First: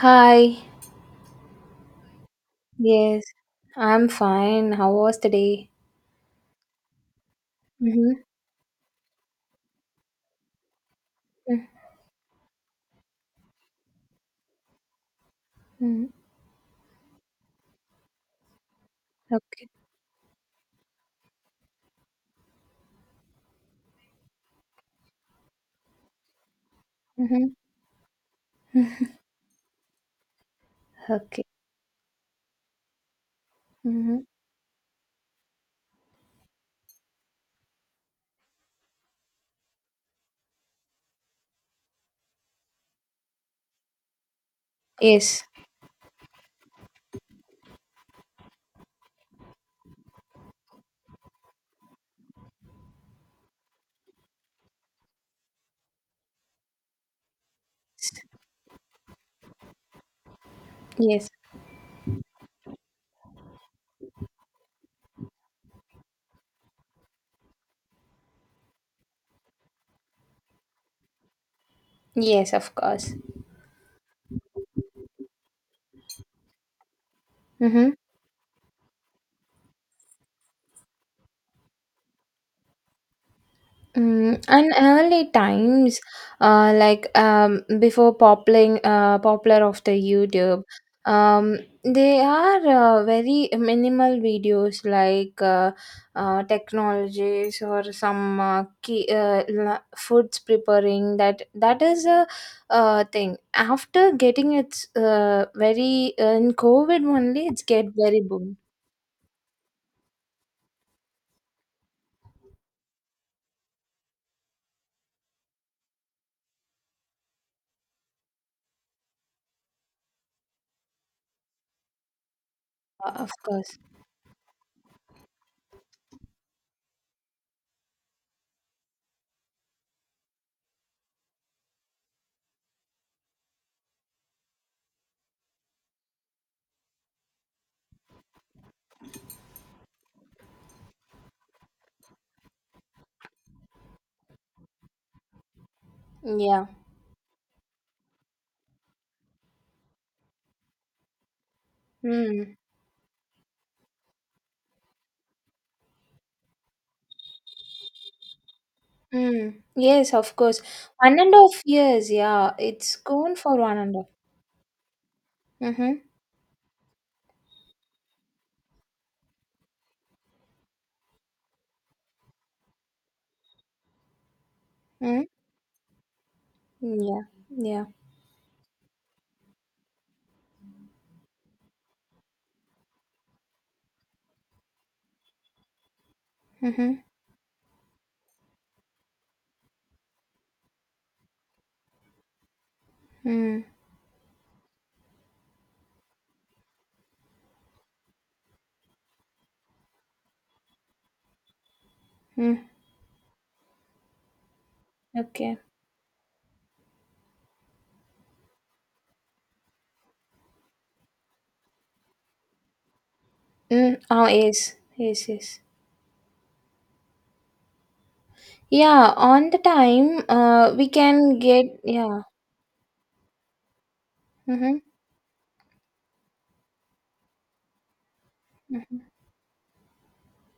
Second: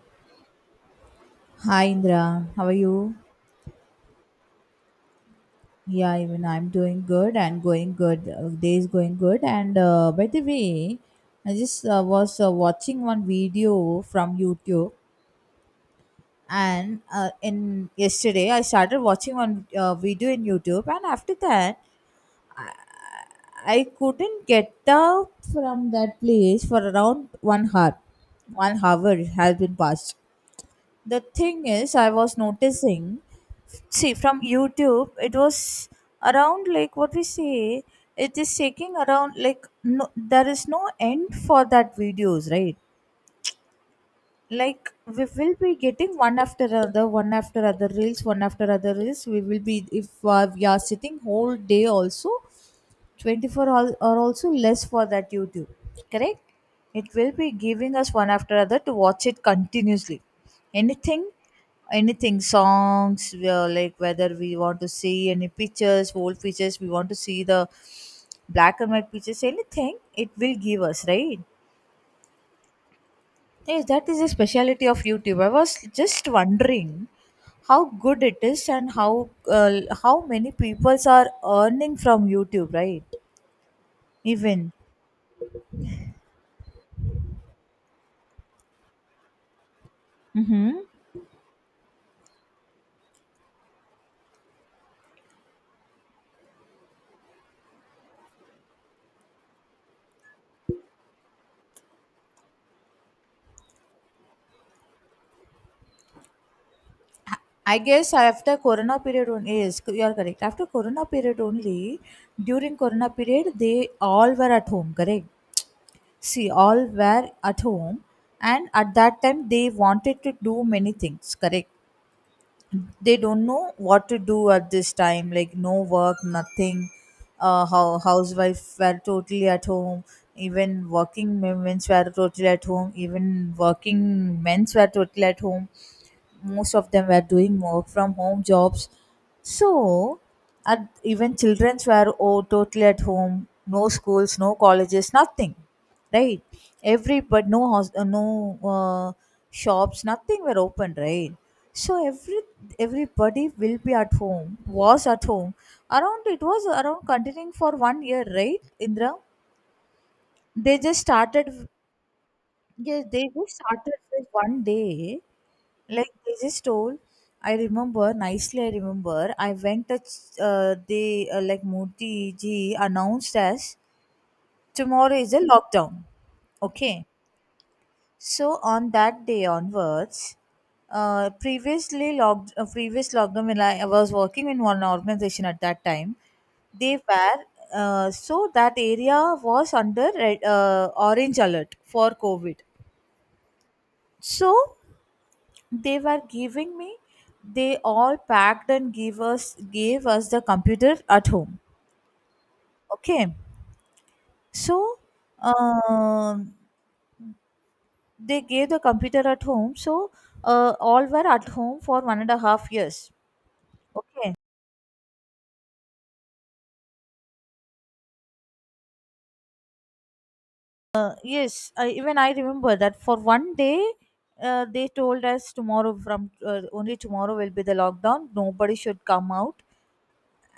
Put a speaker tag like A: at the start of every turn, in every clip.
A: Hi.
B: Hi Indra, how are you?
A: Yes, I'm fine. How was the day?
B: Yeah, even I'm doing good and going
A: Mm-hmm.
B: good. Day is going good. And By the way, I just was watching one video from YouTube,
A: Mm-hmm.
B: and in yesterday I started watching one
A: Okay.
B: video in YouTube, and after that I, I couldn't get out from that place for around
A: Mm-hmm.
B: 1 hour. 1 hour has been passed, the
A: Okay.
B: thing is I was noticing, see
A: Mm-hmm.
B: from youtube it was around, like what we say, it is taking around, like, no there is no end for that videos, right? Like we
A: Yes.
B: will be getting one after other, one after other reels, one after other reels, we will be, if we are sitting whole day also 24 are also less for that YouTube, correct? It will be giving us one after other to watch it continuously.
A: Yes.
B: Anything, anything, songs, we are like, whether we want to see any pictures, old pictures, we want to see the black and white pictures, anything, it will give us, right?
A: Yes, of course.
B: Yes, that is the speciality of YouTube. I was just wondering how
A: Mm-hmm.
B: good it is and how many peoples are earning from YouTube, right?
A: And
B: Even.
A: early times, like before popping, popular of the YouTube,
B: Mm-hmm.
A: um, they are very minimal videos like technologies or some key, foods preparing. That is a thing. After getting its very in COVID only, it's
B: I
A: get
B: guess
A: very boom.
B: after Corona period only, yes, you are correct. After Corona period only, during Corona period, they all were at home, correct? See, all were at home, and at that time, they wanted to do many things, correct? They
A: Of
B: don't know
A: course,
B: what to do at this time, like no work, nothing. How housewife were totally at home, even working women's were totally at home, even working men's were totally at home. Most of them were doing work from home jobs. So at, even children's were totally at home, no schools, no colleges, nothing, right?
A: yeah.
B: Every, but no house, no uh, shops, nothing were open, right? So
A: Hmm.
B: everybody will be at home, was at home. Around, it was around continuing for 1 year, right, Indra?
A: Mm. Yes, of course.
B: They just
A: One and a half
B: started.
A: years, yeah. It's
B: Yes, they
A: gone
B: just
A: for one and a
B: started
A: half.
B: with 1 day.
A: Mm-hmm.
B: Like they just told. I remember nicely. I remember. I went. They like Murthy ji announced as tomorrow
A: Mm.
B: is a lockdown. Okay.
A: Yeah. Yeah.
B: So on that day onwards, previous lockdown, when I was working in one organization at that time,
A: Mm-hmm.
B: they were, so that area was under red, orange alert for COVID.
A: Mm.
B: So they were giving me, they all packed and gave us the computer at home.
A: Mm.
B: Okay, so
A: Okay.
B: um, they gave the computer at home. So all were at home for one and a half years.
A: Mm. Oh,
B: Okay.
A: yes. Yes, yes. Yeah, on the time, we can get,
B: Yes, even
A: yeah.
B: I remember that for 1 day,
A: Mm-hmm.
B: they told us tomorrow, from only tomorrow will be the lockdown. Nobody
A: Mm-hmm.
B: should come out,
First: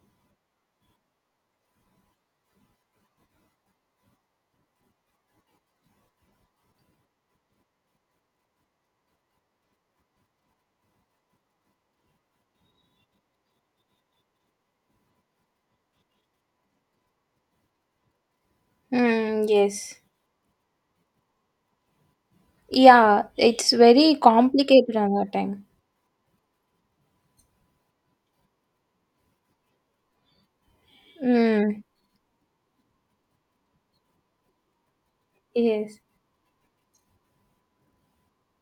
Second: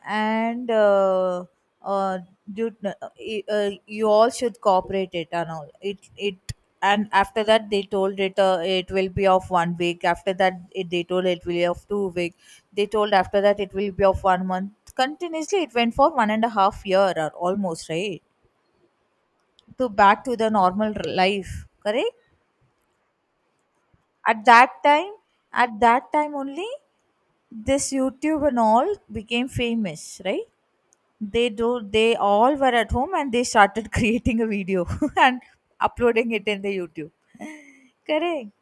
B: and uh, you all should cooperate it and all. It And after that they told it it will be of 1 week. They told it will be of 2 week. They told after that it will be of 1 month. Continuously, it went for one and a half year or almost, right?
A: Mm,
B: To
A: yes.
B: back to the normal life, correct?
A: Yeah, it's very
B: at that
A: complicated on
B: time
A: our time.
B: at that time only, this youtube and all became famous, right? they do
A: Mm.
B: they all were at home and they started creating a video and
A: Yes.
B: uploading it in the youtube, correct?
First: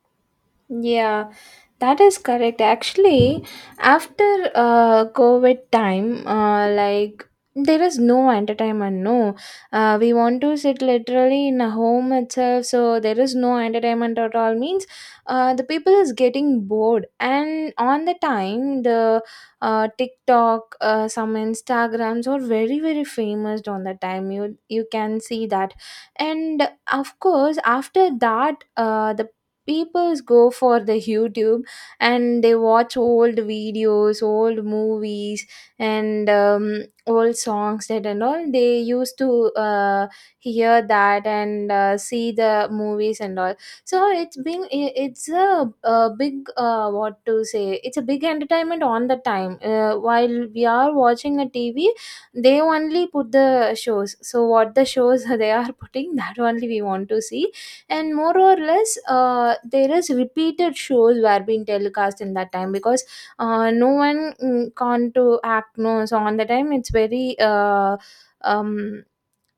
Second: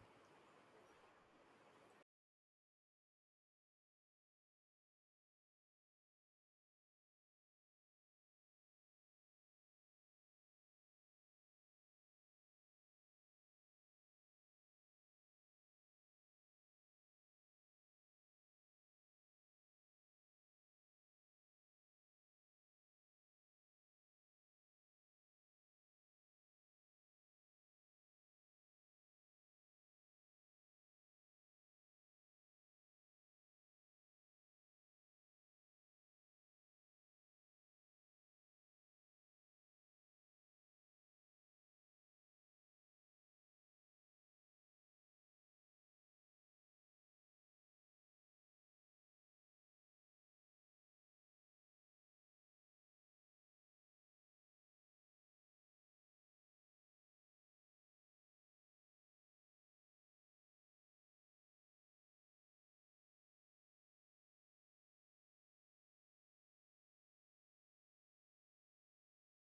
A: Yeah, that is correct. Actually, after COVID time, like there is no entertainment. No, we want to sit literally in a home itself, so there is no entertainment at all. Means, the people is getting bored, and on the time the TikTok, some Instagrams are very very famous. On that time, you can see that, and of course after that, the people go for the YouTube, and they watch old videos, old movies, and old songs that and all they used to uh, hear that and see the movies and all. So it's been it's a big what to say, it's a big entertainment on the time while we are watching a TV. They only put the shows, so what the shows they are putting, that only we want to see, and more or less there is repeated shows were being telecast in that time because no one can't to act, no. So on the time it's very um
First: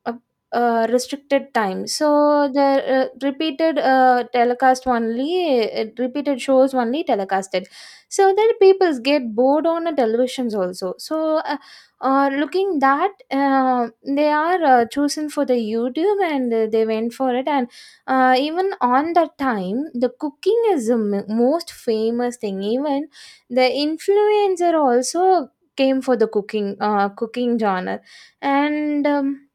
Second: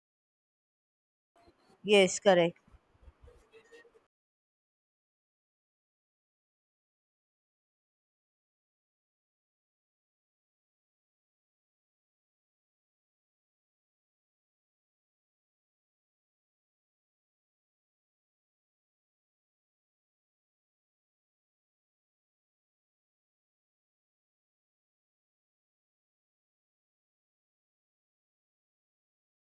A: a, a restricted time,
B: Yes,
A: so
B: correct.
A: the repeated telecast only repeated shows only telecasted. So then people get bored on the televisions also, so looking that, they are chosen for the YouTube, and they went for it. And even on that time the cooking is the most famous thing. Even the influencer also came for the cooking genre, and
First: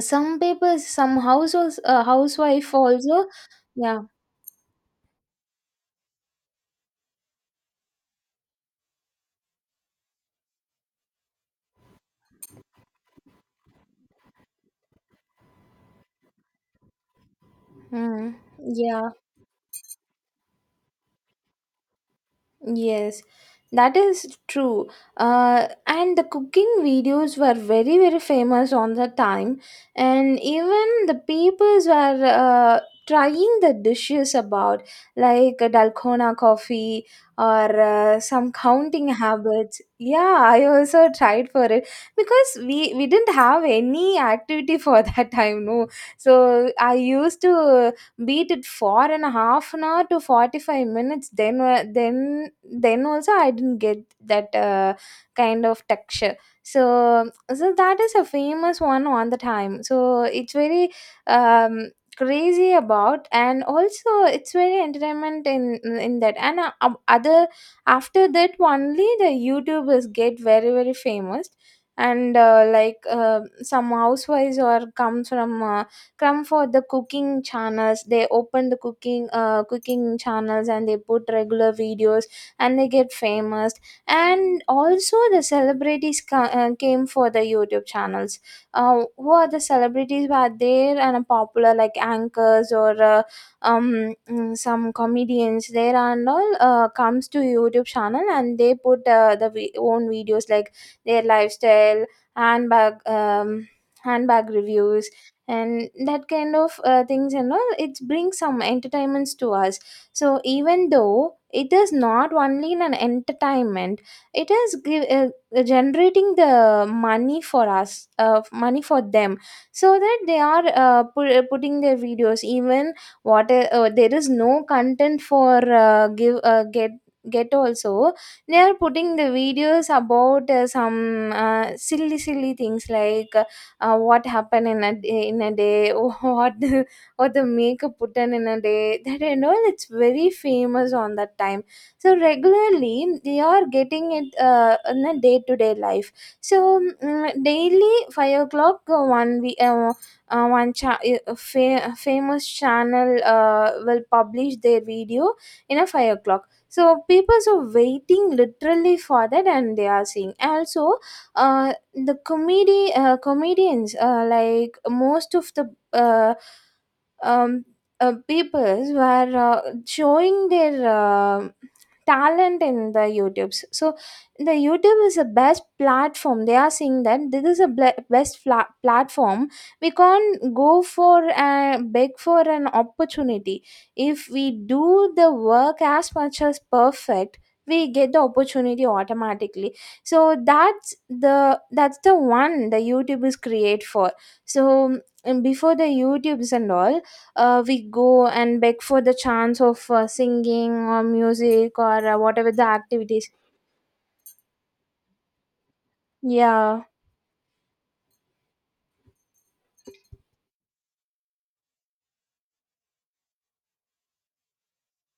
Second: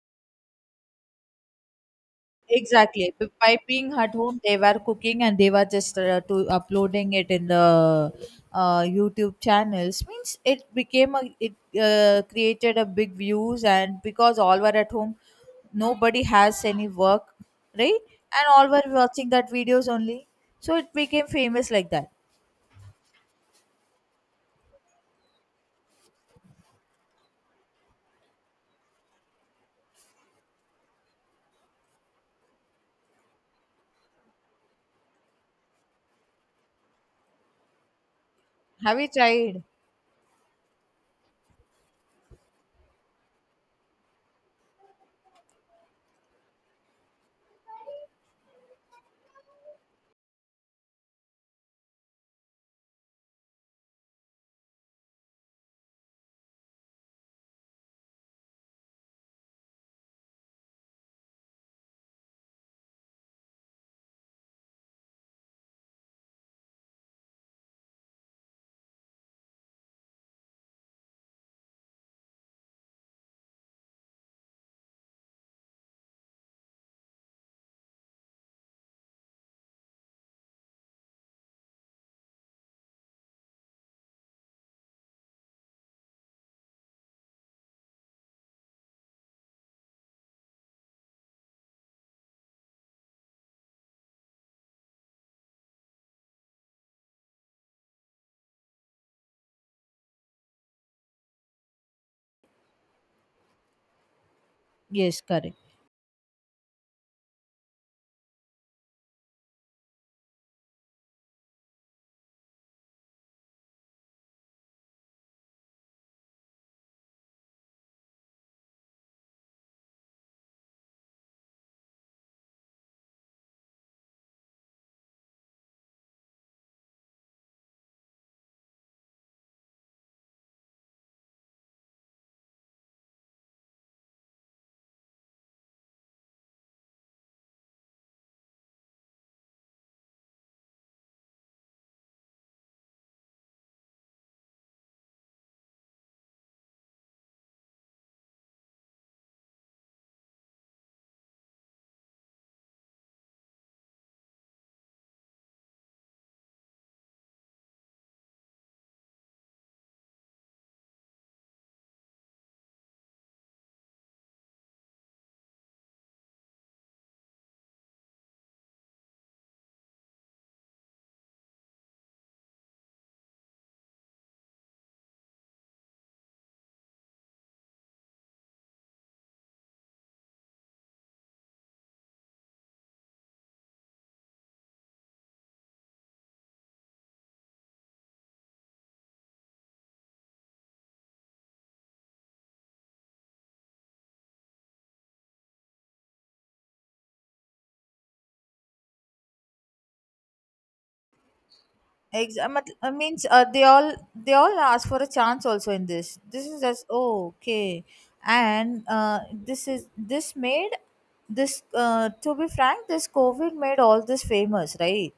A: some people, some households, housewife
B: Exactly.
A: also.
B: By being
A: Yeah.
B: at home, they were cooking and they were just to uploading it in the YouTube channels. Means it became a it created a big views, and because all were at home, nobody has any work, right?
A: Mm,
B: And all were
A: yeah.
B: watching that videos only, so it became famous like that.
A: Yes, that is true. And the cooking videos were very, very famous on the time, and even the peoples were uh, trying the dishes about like a dalgona coffee or some
B: Have you
A: counting
B: tried?
A: habits. Yeah, I also tried for it because we didn't have any activity for that time, no. So I used to beat it for an half an hour to 45 minutes, then then also I didn't get that kind of texture. So that is a famous one on the time, so it's very crazy about, and also it's very entertainment in that, and other. After that only the YouTubers get very very famous, and like some housewives or comes from, come for the cooking channels. They open the cooking channels and they put regular videos, and they get famous. And also the celebrities came for the YouTube channels, who are the celebrities who are there and are popular, like anchors or some comedians there and all comes to YouTube channel, and they put own videos like their lifestyle, handbag um handbag reviews,
B: Yes, correct.
A: and that kind of things, and all it brings some entertainments to us. So even though it is not only in an entertainment, it is generating the money for us, money for them, so that they are putting their videos. Even what there is no content for, give get also they are putting the videos about some silly silly things, like what happened in a day what the makeup put on in a day. That I know, it's very famous on that time. So regularly they are getting it in a day-to-day life. So, daily 5 o'clock, one we one cha- fa- famous channel will publish their video in a 5 o'clock, so people are waiting literally for that, and they are seeing also. uh, the comedy comedians, like most of the um, peoples were showing their talent in the YouTubes. So the YouTube is the best platform, they are saying that this is the best platform. We can't go for a beg for an opportunity. If we do the work as much as perfect, we get the opportunity automatically. So that's the one the YouTube is create for. So and before the YouTubes and all, we go and beg for the chance of singing or music or whatever the
B: I means
A: activities.
B: they all, they all ask for a chance also in this. This is
A: Yeah.
B: just, oh, okay, and this made this to be frank, this COVID made all this famous, right?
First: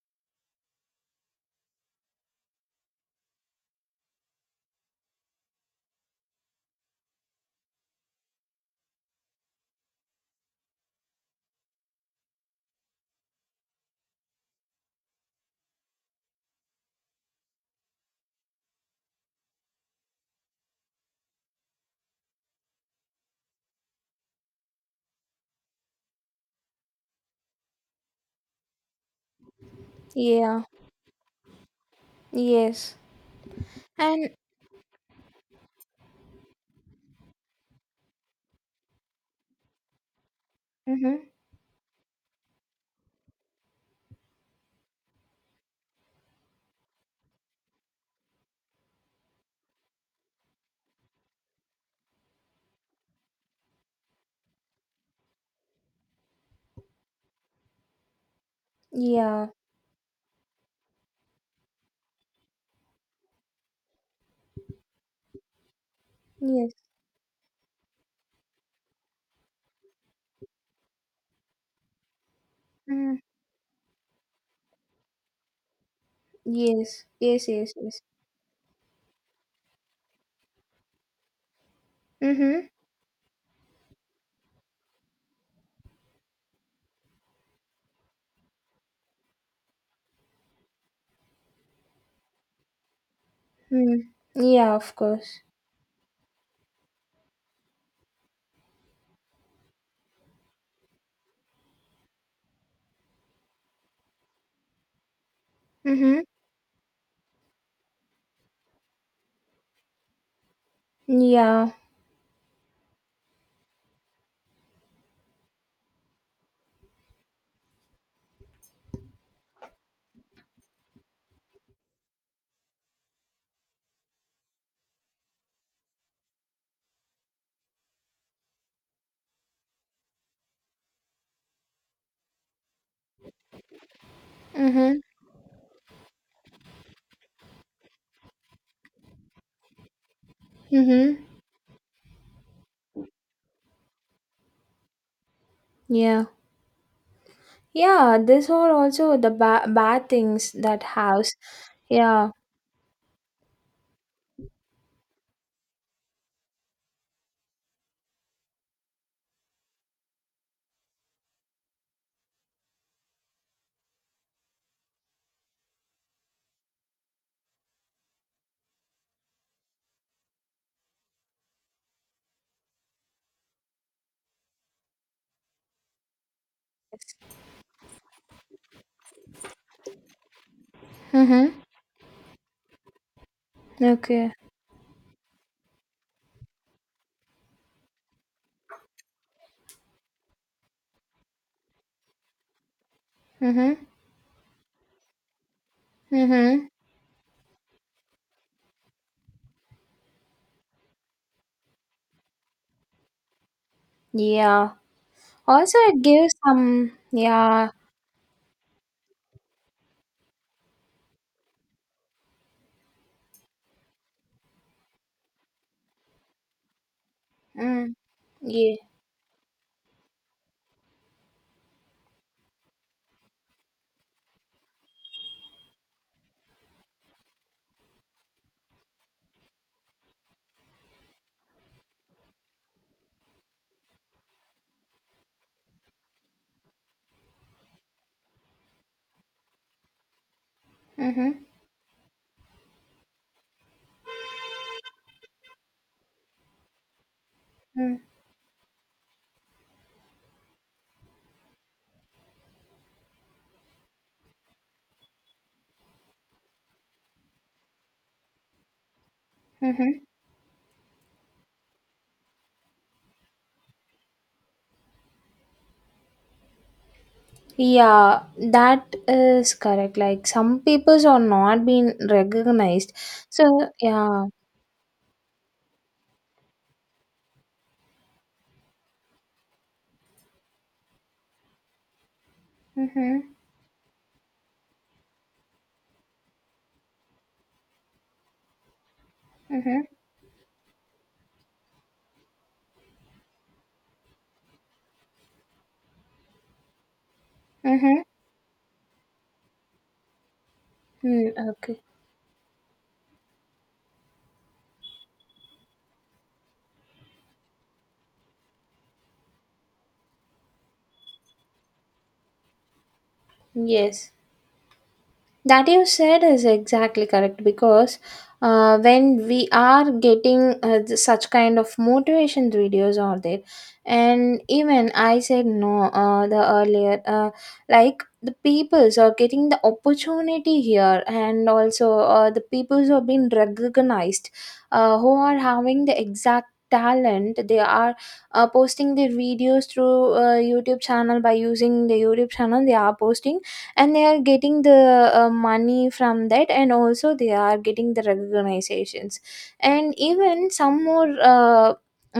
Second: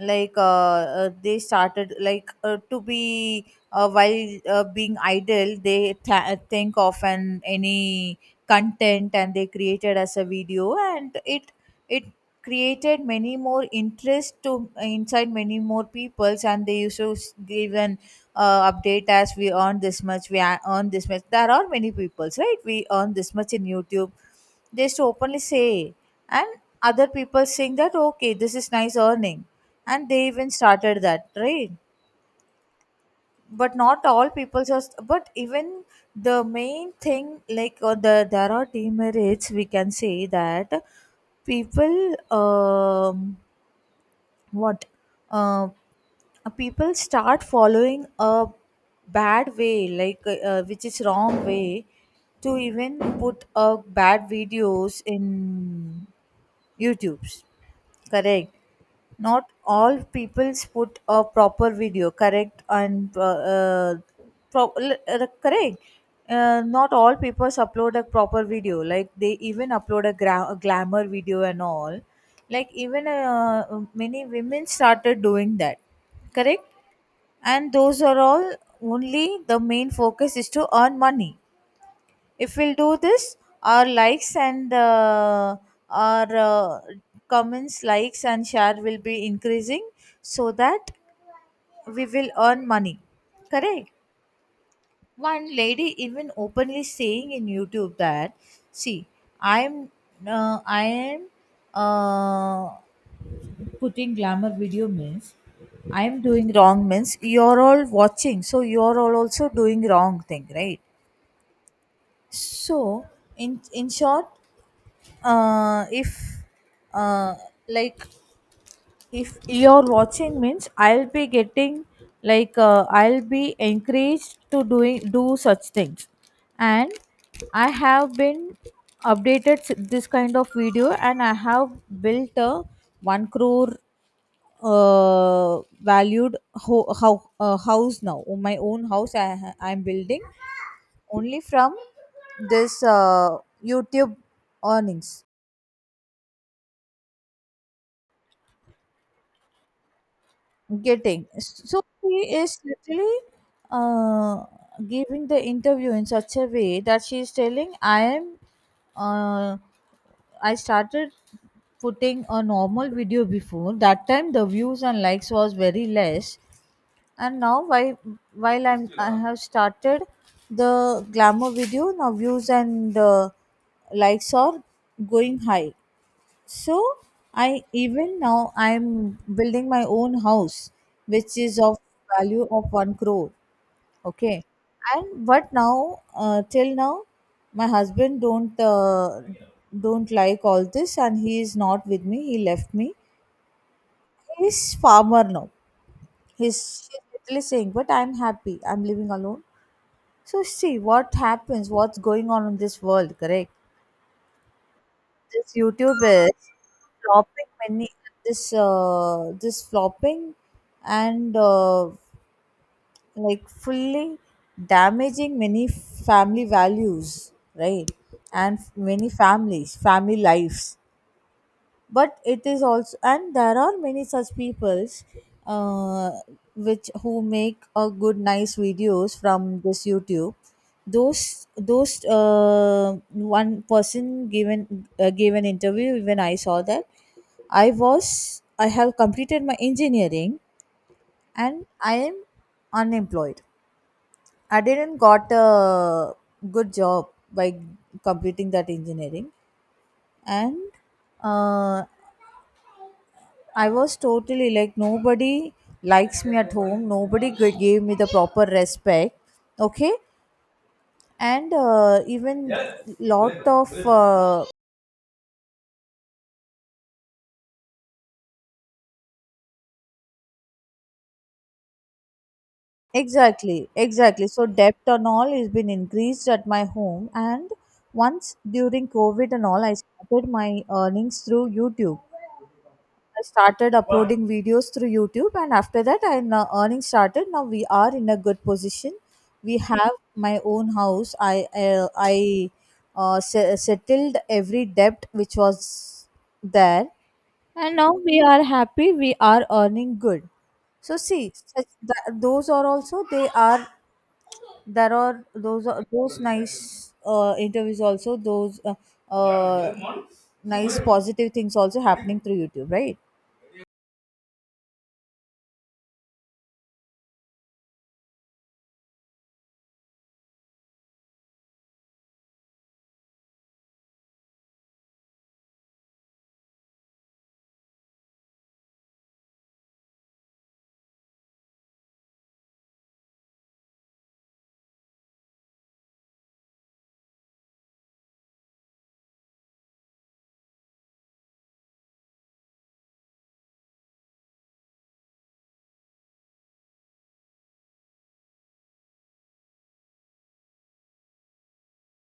B: Like they started, like to be while being idle, they think of an any content and they created as a video, and it created many more interest to inside many more peoples, and they used to give an update as we earn this much, earn this much, there are many peoples, right, we earn this much in youtube, they used to openly say. And other people saying that, okay, this is nice earning, and they even
A: Yeah.
B: started that, right?
A: Yes.
B: But not
A: And
B: all people, just but even the main thing like the, there are demerits, we can say that,
A: mm-hmm.
B: people, um what uh, people start following a bad way, like which is wrong way, to even put bad videos in YouTube's. Correct. Not
A: Yeah.
B: all people's put a proper video. Correct, and uh, correct.
A: Yes.
B: Not all people's upload a proper video. Like they even upload a, a glamour video and all. Like even
A: Mm,
B: many women started doing that. Correct,
A: yes, yes, yes,
B: and
A: yes.
B: those are all, only the main focus is to earn money. If
A: Mm-hmm.
B: we'll do this, our likes and our comments, likes and share will be increasing, so that we will earn money. Correct?
A: Mm. Yeah, of course.
B: One lady even openly saying in YouTube that, see, I'm, I am, uh, putting glamour video means I
A: Mm-hmm.
B: am doing wrong means you're all watching, so you're all also doing wrong thing, right?
A: Yeah.
B: So, in short, if uh, like, if you're watching means I'll be getting like I'll be encouraged to doing do such things, and I have been updated this kind of video, and I have built a one crore
A: Mm-hmm.
B: valued ho- how house now. Oh, my own house, I I'm building
A: Mm-hmm.
B: only from this YouTube earnings.
A: Yeah. Yeah, these are also the bad things, that
B: Getting,
A: house.
B: so she
A: Yeah.
B: is literally uh, giving the interview in such a way that she is telling, I am, uh, I started putting a normal video, before that time the views and likes was very less, and now while I have started the glamour video, now views and likes are going high. So i, even now I'm building my own house which
A: Mm-hmm.
B: is of value of 1 crore.
A: Okay.
B: Okay. And but now, till now my husband don't like all this, and he is not with me, he left me.
A: Mm-hmm.
B: He's farmer now. He's
A: Mm-hmm.
B: she's literally saying, but I'm happy, I'm living alone. So see what happens, what's going on in this world, correct?
A: Yeah.
B: This
A: Also, it
B: YouTube is
A: gives some.
B: flopping
A: Yeah.
B: many, this this flopping, and like fully damaging many family values, right?
A: Mm.
B: And
A: Yeah.
B: many families, family lives, but it is also, and there are many such peoples uh, which, who make a good nice videos from this youtube. Those one person given gave an interview, even I saw that. I was, I have completed my engineering,
A: Mm-hmm.
B: and I am unemployed, I didn't got a good job by
A: Mm.
B: completing that engineering, and uh, I was totally like nobody likes me at home. Nobody gave me the proper respect. Okay,
A: Mm-hmm.
B: and even lot of
A: Yeah, that is correct. Like some peoples are not being recognized. So
B: exactly,
A: yeah.
B: exactly. So debt and all has been increased at my home. And once during COVID and all, I started my earnings through YouTube.
A: Mm-hmm.
B: I started uploading videos through YouTube, and after that, I now earning started. Now we are in a good position. We
A: Mm-hmm.
B: have my own house. I settled every debt which was there, and now
A: Mm-hmm.
B: we are happy. We are earning good. So see,
A: Mm,
B: such
A: okay.
B: that, those are also, they are there, are those nice interviews also, those uh, nice positive things also happening through YouTube, right?
A: Yes. That you said is exactly correct, because when we are getting such kind of motivation videos are there, and even I said, no, the earlier, like the peoples are getting the opportunity here, and also the peoples are being recognized, who are having the exact talent. They are posting their videos through YouTube channel. By using the YouTube channel they are posting, and they are getting the money from that, and also they are getting the recognizations. And even some more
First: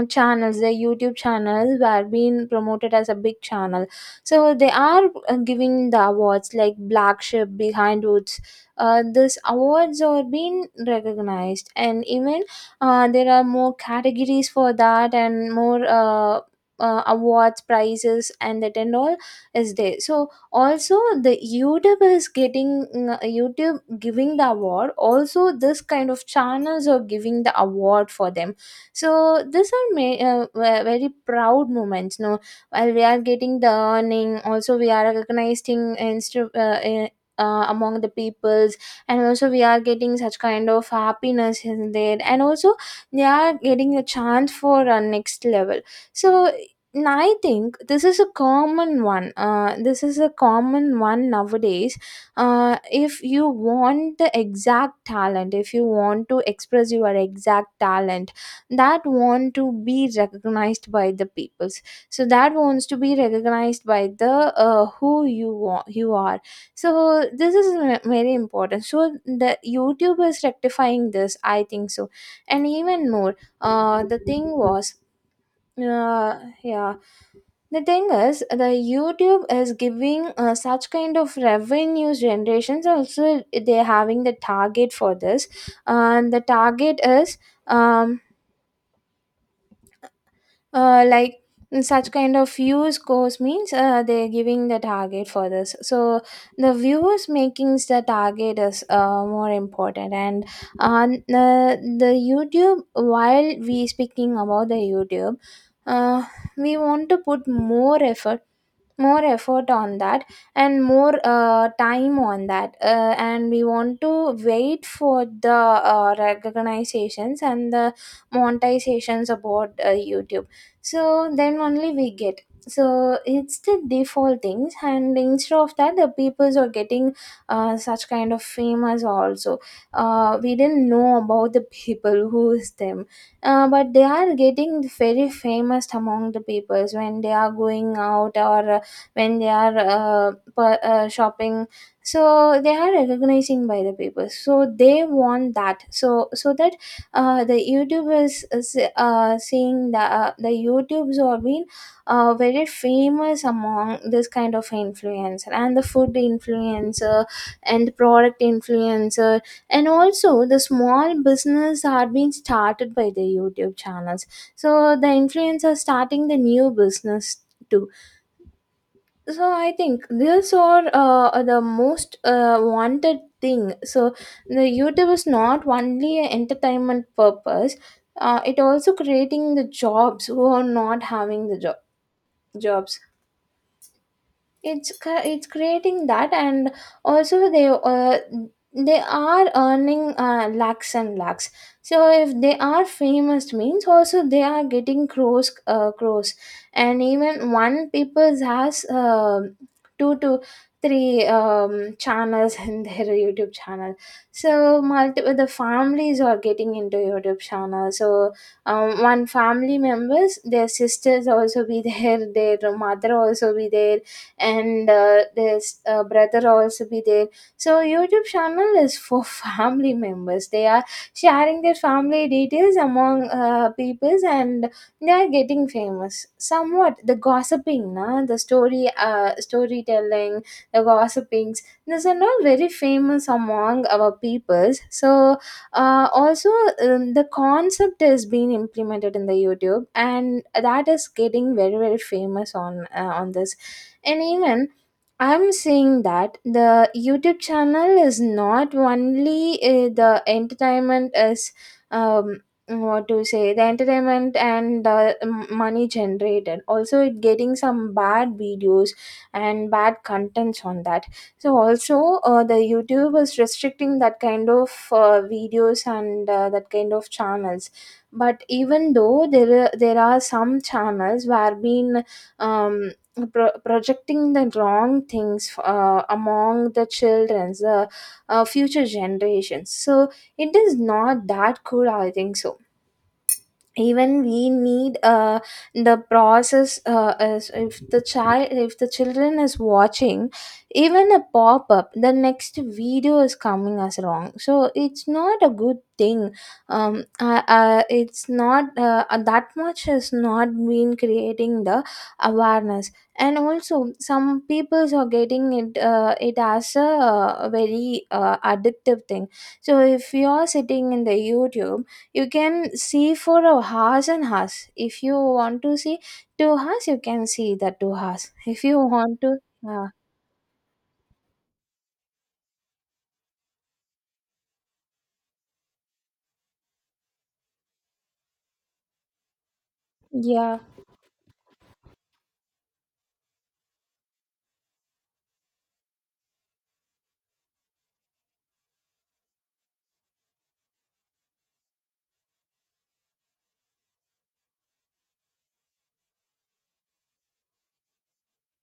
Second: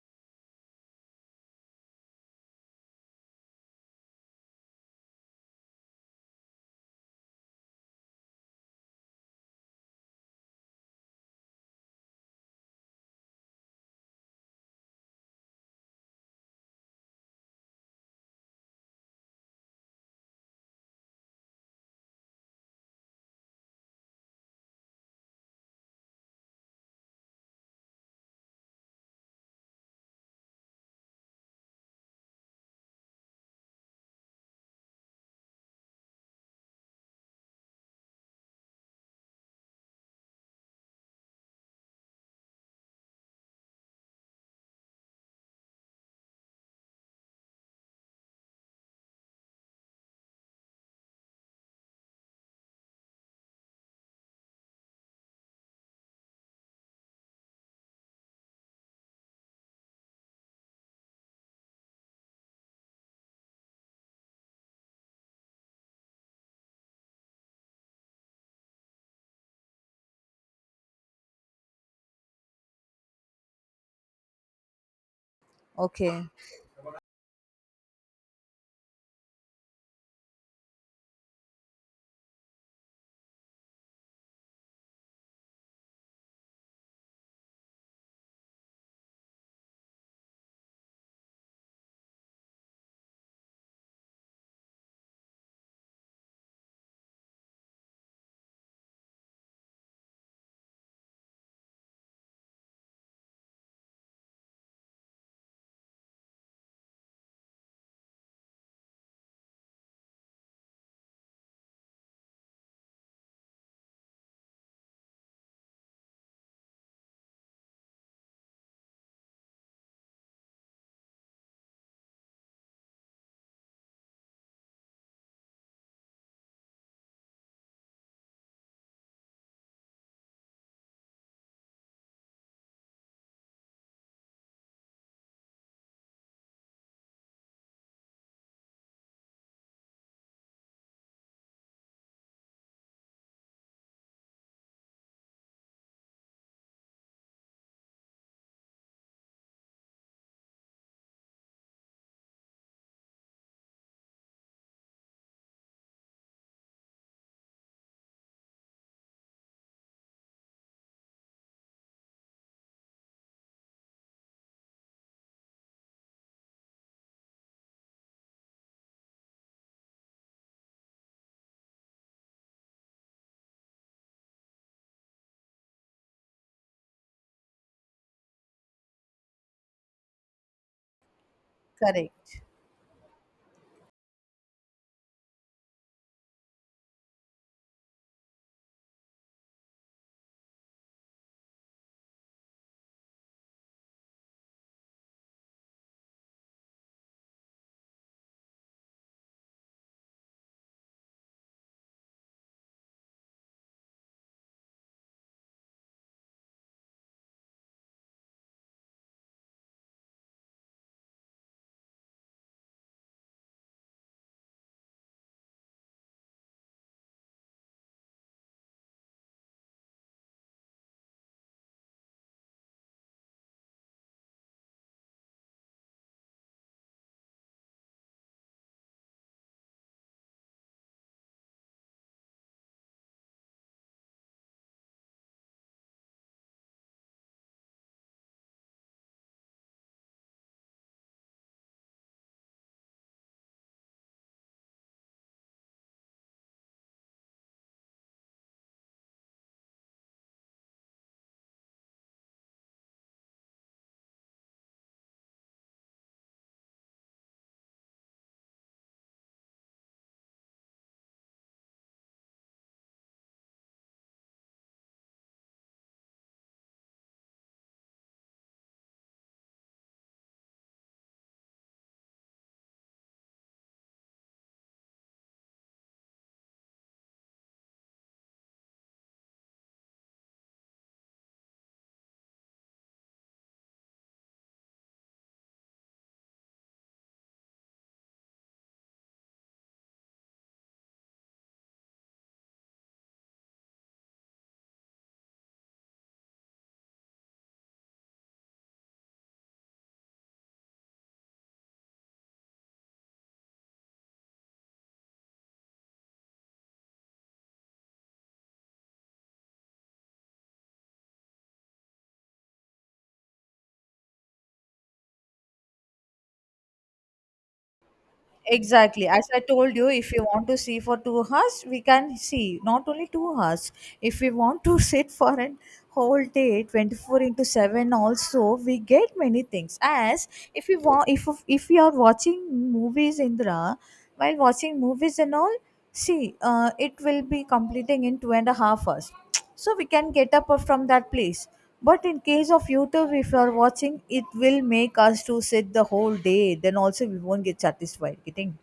A: channels, the YouTube channels were being promoted as a big channel, so they are giving the awards, like Black Sheep Behind Woods. These awards are being recognized, and even there are more categories for that, and more awards, prizes and that and all is there. So also the YouTube is YouTube giving the award. Also this kind of channels are giving the award for them. So these are very proud moments, no. While we are getting the earning, also we are recognizing among the peoples, and also we are getting such kind of happiness in there, and also they are getting a chance for our next level. So, and I think this is a common one. This is a common one nowadays. If you want the exact talent, if you want to express your exact talent, that want to be recognized by the peoples. So that wants to be recognized by the who you you are. So this is very important. So the YouTube is rectifying this, I think so, and even more. The thing was,
B: Okay.
A: yeah, the thing is, the YouTube is giving such kind of revenue generations. Also they're having the target for this, and the target is um like such kind of views goes means, they're giving the target for this. So the views makings, the target is more important. And on the YouTube, while we speaking about the YouTube, uh, we want to put more effort on that, and more time on that, and we want to wait for the recognizations and the monetizations about YouTube. So then only we get. So it's the default things, and instead of that the peoples are getting such kind of famous also. We didn't know about the people who is them, but they are getting very famous among the peoples when they are going out, or when they are shopping. So they are recognizing by the people, so they want that. So that the YouTubers is, seeing the the YouTubes are being very famous among this kind of influencer, and the food influencer and product influencer. And also the small business are being started by the YouTube channels. So the influencers starting the new business too. So I think these are the most wanted thing. So the YouTube is not only an entertainment purpose, it also creating the jobs who are not having the job
B: Correct.
A: jobs It's it's creating that. And also they they are earning lakhs and lakhs. So if they are famous means, also they are getting crores. And even one people has two to three channels in their YouTube channel. So multiple the families are getting into YouTube channel, so One family members, their sisters also be there, their mother also be there, and there's brother also be there. So YouTube channel is for family members. They are sharing their family details among peoples, and they are getting famous somewhat. The gossiping, na? The story, storytelling, the gossipings. These are not very famous among our peoples. So also, the concept is being implemented in the YouTube, and that is getting very very famous on this. And even I'm seeing that the YouTube channel is not only the entertainment is, um what to say, the entertainment and the money generated. Also it getting some bad videos and bad contents on that. So also, the YouTube is restricting that kind of videos and that kind of channels. But even though there are some channels where been, um, projecting the wrong things among the children's, future generations. So it is not that cool, I think so. Even we need the process, as if the child, if the children is watching even a pop-up, the next video is coming as wrong, so it's not a good thing. It's not that much, has not been creating the awareness. And also some peoples are getting it, it as a very addictive thing. So if you're sitting in the YouTube, you can see for a hours and hours, if you want to see 2 hours, you can see the 2 hours, if you
B: Exactly.
A: want
B: As
A: to.
B: I told
A: uh,
B: you, if you want to see for 2 hours, we can see not only 2 hours. If we want to sit for an whole day, 24 into seven, also we get many things. As
A: yeah.
B: if we want, if we are watching movies, Indra, while watching movies and all. See, it will be completing in two and a half hours. So we can get up from that place. But in case of YouTube, if you are watching, it will make us to sit the whole day. Then also we won't get satisfied. Getting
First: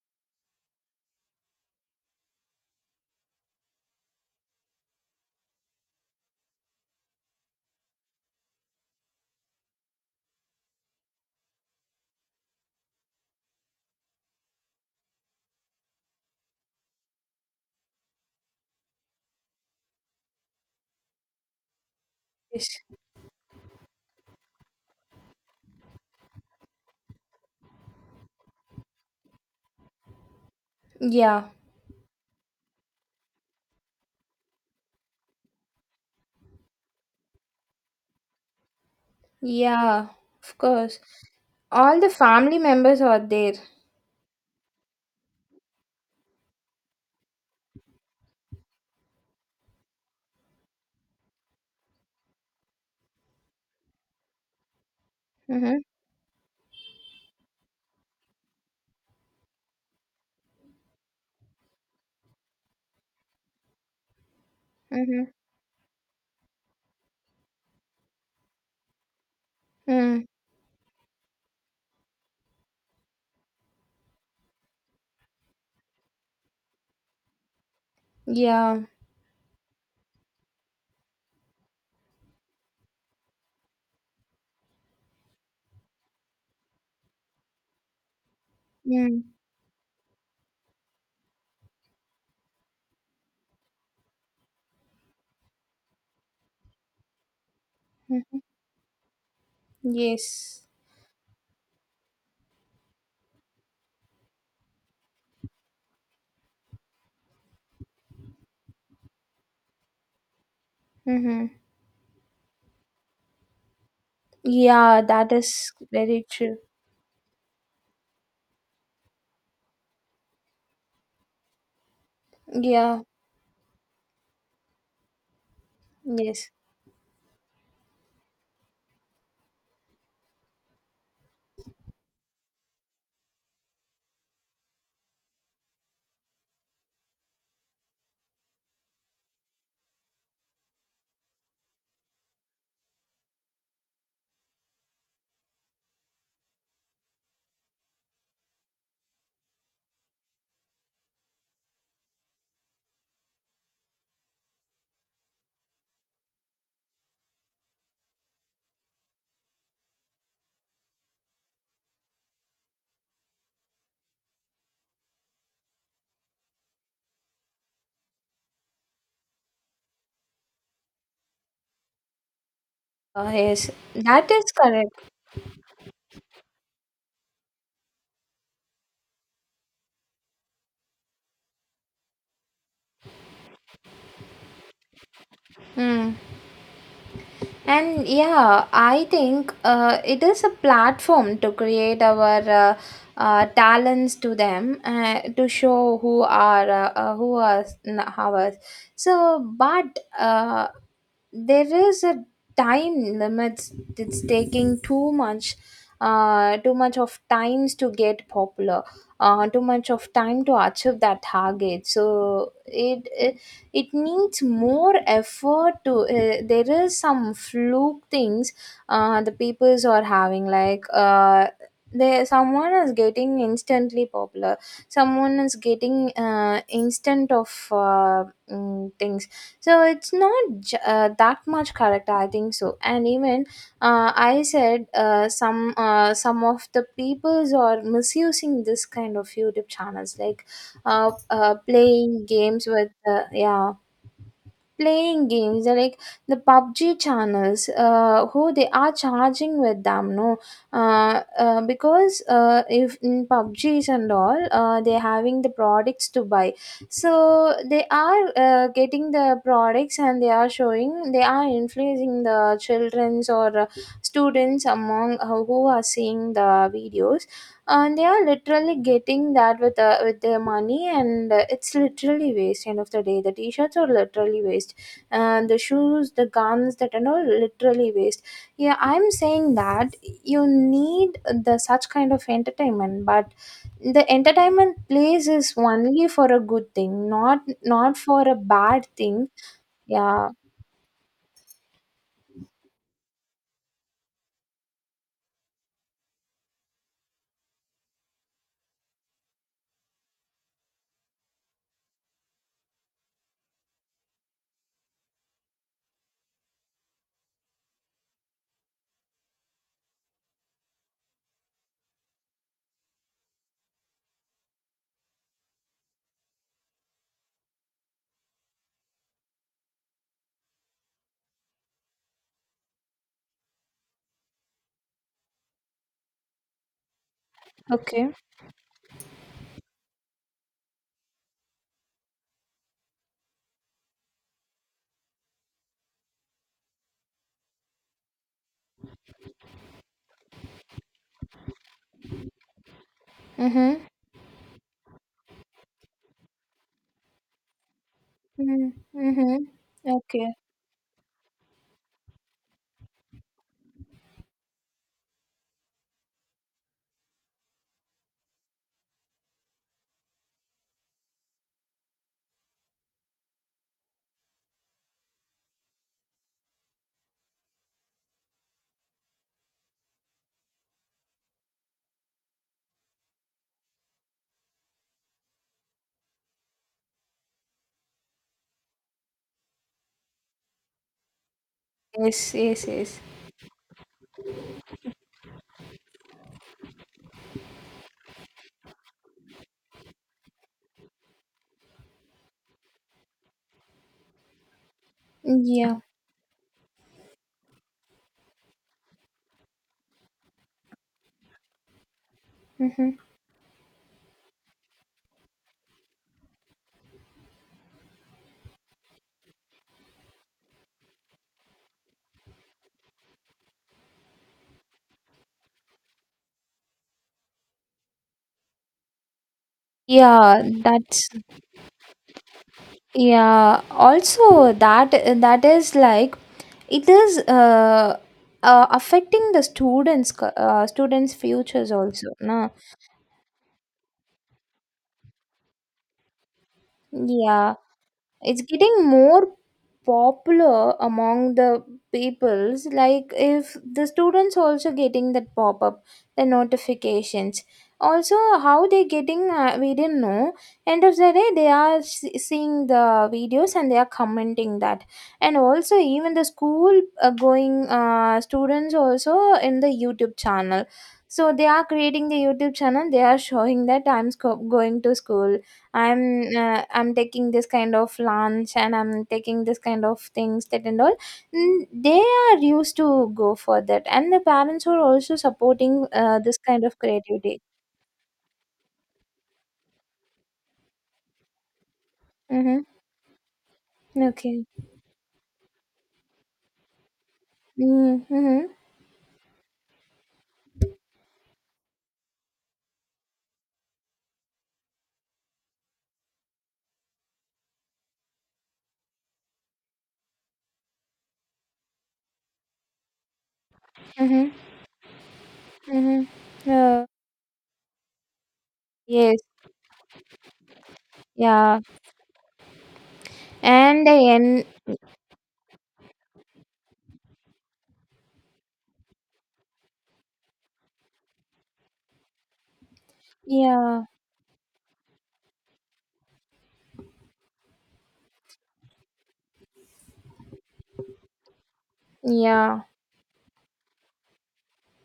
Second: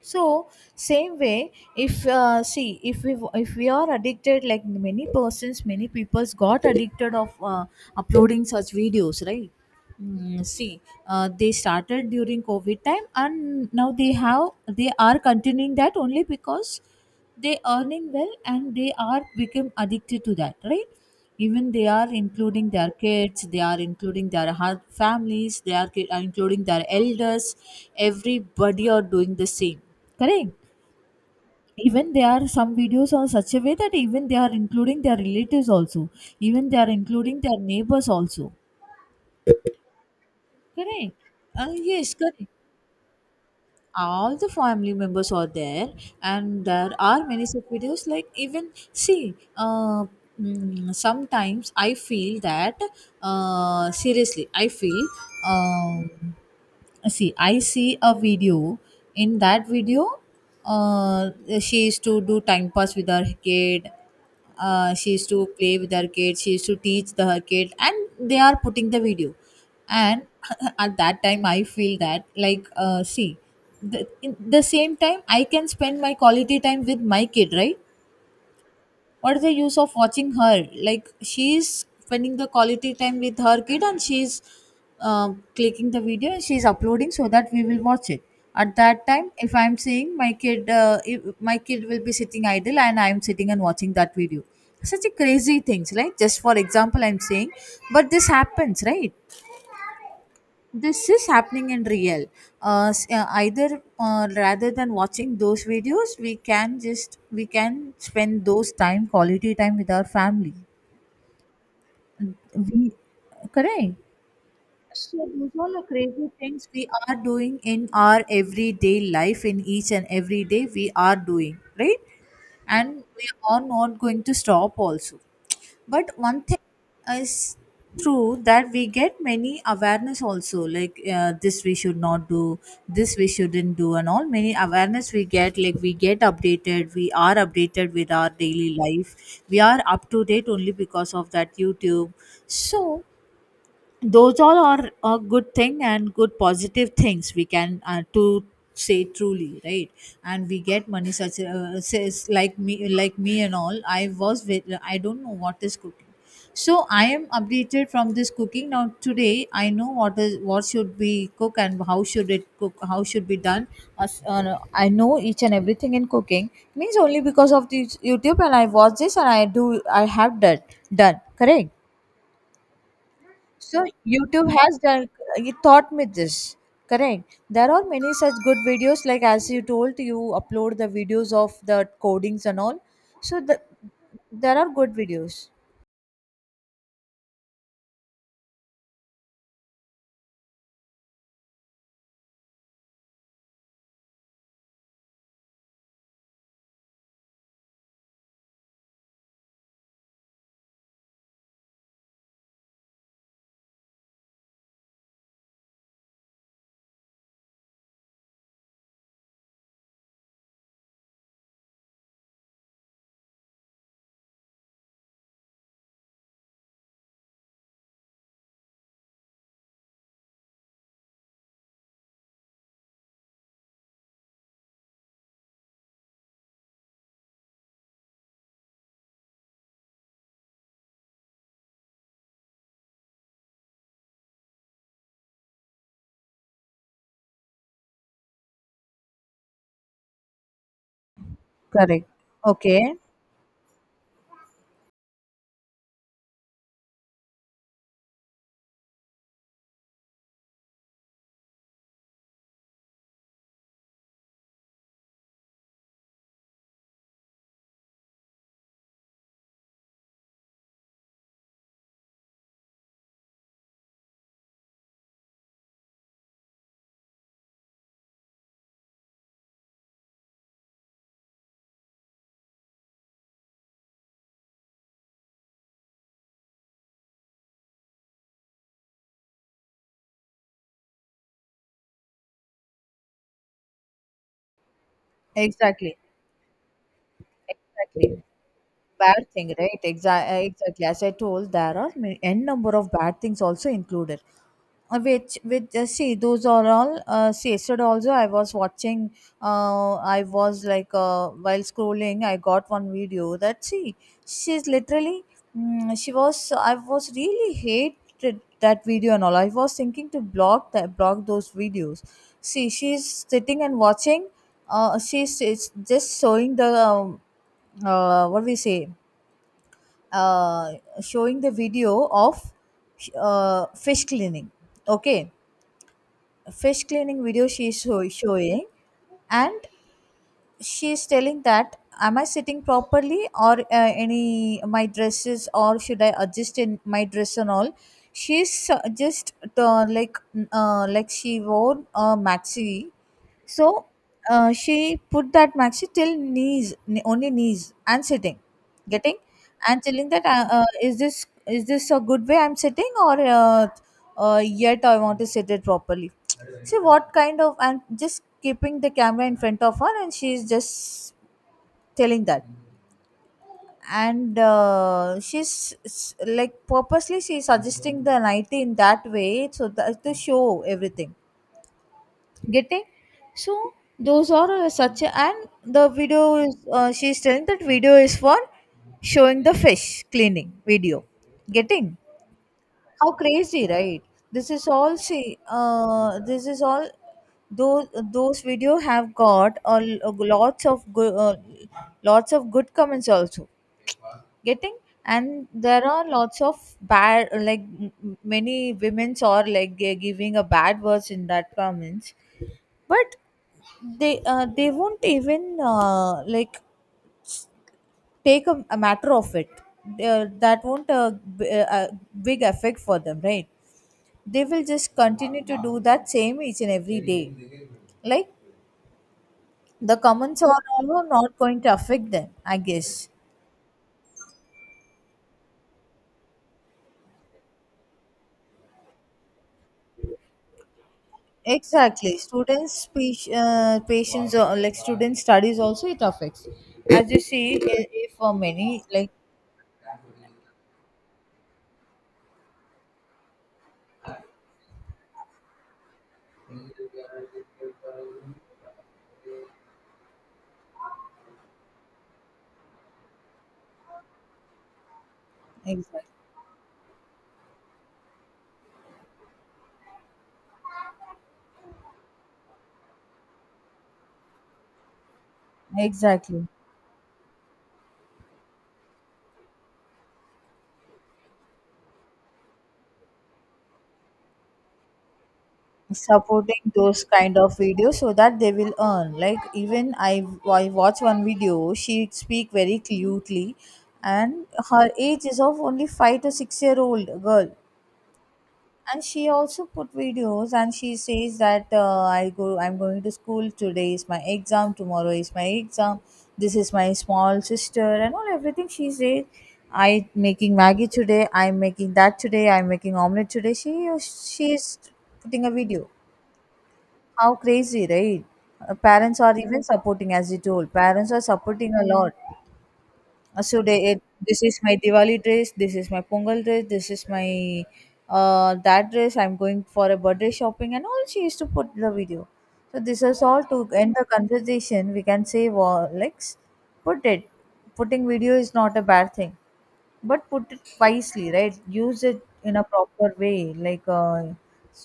B: so same way. If see, if we are addicted, like many persons, many people's got addicted of uploading such videos, right? See, they started during covid time and now they are continuing that only because they earning well and they are become addicted to that, right? Even they are
A: Yes.
B: including their kids, they are including their families, they are including their elders. Everybody are doing the same, correct?
A: Yeah,
B: Even there are some videos on such a way that even they are including their relatives also, even they are including their neighbors also.
A: yeah, of course.
B: Correct.
A: All the
B: Yes, correct.
A: family members are there.
B: All the family members are there. And there are many such videos, like even see, sometimes I feel that, seriously I feel,
A: Mm-hmm.
B: um, see, I see a video. In that video, uh, she used to do time pass with her kid. She
A: Mm-hmm.
B: used to play with her kid, she used to teach the her kid, and they are putting the video. And
A: Mm.
B: at that time I feel that, like, see, in the same time I can spend my quality time with my kid, right?
A: Yeah.
B: What is the use of watching her? Like, she is spending the quality time with her kid, and she's clicking the video and she's uploading so that we will watch it. At that
A: Mm.
B: time, if I'm saying my kid, if my kid will be sitting idle and I'm sitting and watching that video, such a crazy things, right? Just for example, I'm saying, but this
A: Mhm.
B: happens, right?
A: Yes.
B: This is happening in real. Either, rather than watching those videos, we can spend those time quality time with our family.
A: Mm-hmm.
B: We, correct.
A: Yeah,
B: So
A: that
B: those
A: is
B: all the
A: very
B: crazy
A: true.
B: things we are doing in our everyday life, in each and every day we are doing, right?
A: Yeah.
B: And we are not going to stop also. But one
A: Yes,
B: thing is true, that we get many awareness also, like, this we should not do, this we shouldn't do, and all many awareness we get. Like, we get updated, we are updated with our daily life. We are up to date only because of that YouTube. So those all are a good thing, and good positive things we can, to say truly, right? And we get money such, says like me, and all. I was with, I don't know what is cooking. So I am updated from this cooking. Now today I know what is what should be cook and how should it cook, how should be done. I know each and everything in cooking, means only because of the YouTube. And I watch this and I do, I have that done, correct.
A: yes,
B: So
A: that is
B: YouTube has
A: correct.
B: done, it taught me this. Correct. There are many such good videos, like as you told, you upload the videos of the codings and all. So there are good videos.
A: Mm. And yeah, I think it is a platform to create our talents to them, to show who are ours. So, but there is a time limits. It's taking too much of times to get popular, too much of time to achieve that target. So it needs more effort to. There is some fluke things the peoples are having, like, there someone is getting instantly popular, someone is getting instant of, mm, things. So it's not that much correct, I think so. And even, I said some, some of the peoples are misusing this kind of YouTube channels, like
B: Correct.
A: playing games with,
B: Okay.
A: yeah, playing games. They're like the PUBG channels, who they are charging with them, no? Because if in PUBGs and all, they're having the products to buy. So they are getting the products, and they are showing, they are influencing the children's or students, among who are seeing the videos. And they are literally getting that with their money, and it's literally waste. End of the day, the t-shirts are literally waste, and the shoes, the guns that and all, literally waste. Yeah, I'm saying that you need the such kind of entertainment, but the entertainment place is
B: Exactly.
A: only for a good thing, not not
B: Exactly.
A: for a bad
B: Bad
A: thing.
B: thing, right?
A: Yeah.
B: Exactly. Exactly. As I told, there are n number of bad things also included. Which, see, those are all, see, yesterday also I was watching. I was like, while scrolling I got one video that, see, she's literally, mm, she was I was really hated that video, and all I was thinking to block that, block those videos. See, she's sitting and watching, she's it's just showing the, what we say, uh, showing the video of, fish cleaning. Okay, fish cleaning video she's
A: Okay.
B: showing. And she's telling that, am I sitting properly, or any my dresses, or should I adjust in my dress and all. She's, just uh, like like she wore a maxi. So,
A: Mm-hmm.
B: she put that maxi till knees, only knees, and sitting, getting,
A: Mm-hmm.
B: and telling that,
A: Okay.
B: is this a good way I'm sitting, or yet I want to sit it properly. See what kind of, and just keeping the camera in front of her, and she's just telling that. And like purposely she's suggesting the nighty in that way, so that to show everything. Getting. So those are, such, and the video is, she's telling that video is for showing the fish cleaning video. Getting.
A: Yes, yes, yes.
B: How crazy, right? This is all those those video have got a, lots of good, lots of good comments also. Getting. And
A: Yeah.
B: there are lots of bad, like many women's are like giving a bad words in that comments.
A: Mm-hmm.
B: But they, they won't even, like, take a matter of it. They- that won't a big effect for them, right? They will just continue to do that same each and every day. Like, the comments
A: Yeah,
B: are also
A: that's,
B: not going to affect them, I guess.
A: yeah. Also that, that is like it is affecting the students' students' futures also,
B: Exactly,
A: no?
B: students speech, patients, or like student studies also it affects. As you see,
A: Yeah.
B: if for
A: It's
B: many,
A: getting
B: like,
A: more popular among the peoples. Like, if the students also getting that pop-up, the notifications also, how they getting, we didn't know. End of the day, they are seeing the videos and they are commenting that. And also
B: exactly,
A: even the school going students also in the YouTube channel. So they are creating the YouTube channel, they are showing that I'm going to school, I'm
B: exactly,
A: I'm taking this kind of lunch, and I'm taking this kind of things that and all. Mm, they are used to go for that, and the parents are also supporting this
B: supporting
A: kind of
B: those kind
A: creativity.
B: of videos so that they will earn. Like, even I watch one video, she speak
A: Mm-hmm.
B: very cutely,
A: Okay.
B: and her age is of only 5 to 6 year old girl.
A: Mm-hmm.
B: And she also put videos, and she says that, I'm going to school, today is my exam, tomorrow is my exam, this is my small sister, and all everything she says. I making maggie today, I'm making that today, I'm making omelette today.
A: Mm-hmm.
B: She is putting a video.
A: Mm-hmm.
B: How crazy, right?
A: Yes.
B: Parents are even supporting, as you told. Parents are
A: Yeah.
B: supporting a lot. So they,
A: And
B: it,
A: the
B: this
A: end.
B: is my Diwali dress. This is my Pongal dress. This is my, that dress. I'm going for a birthday shopping, and all she used to put the video. So this is all to
A: Yeah.
B: end the conversation. We can say, well, Lex, put it. Putting video is not a bad thing, but put it wisely, right? Use it in
A: Yeah.
B: a proper way, like,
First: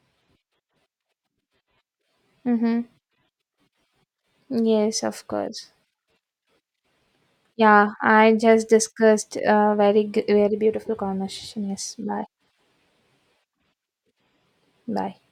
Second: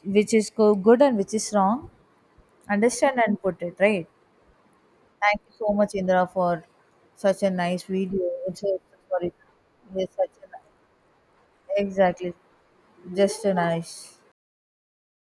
B: which is good and which is wrong.
A: Mm-hmm.
B: Understand and put it, right?
A: Yes, of
B: Thank you
A: course.
B: so much, Indra, for such a nice
A: Yeah,
B: video.
A: I
B: It's
A: just
B: a- sorry,
A: discussed a very
B: it's such
A: very
B: a,
A: beautiful conversation. Yes, bye.
B: exactly, just a nice.
A: Bye.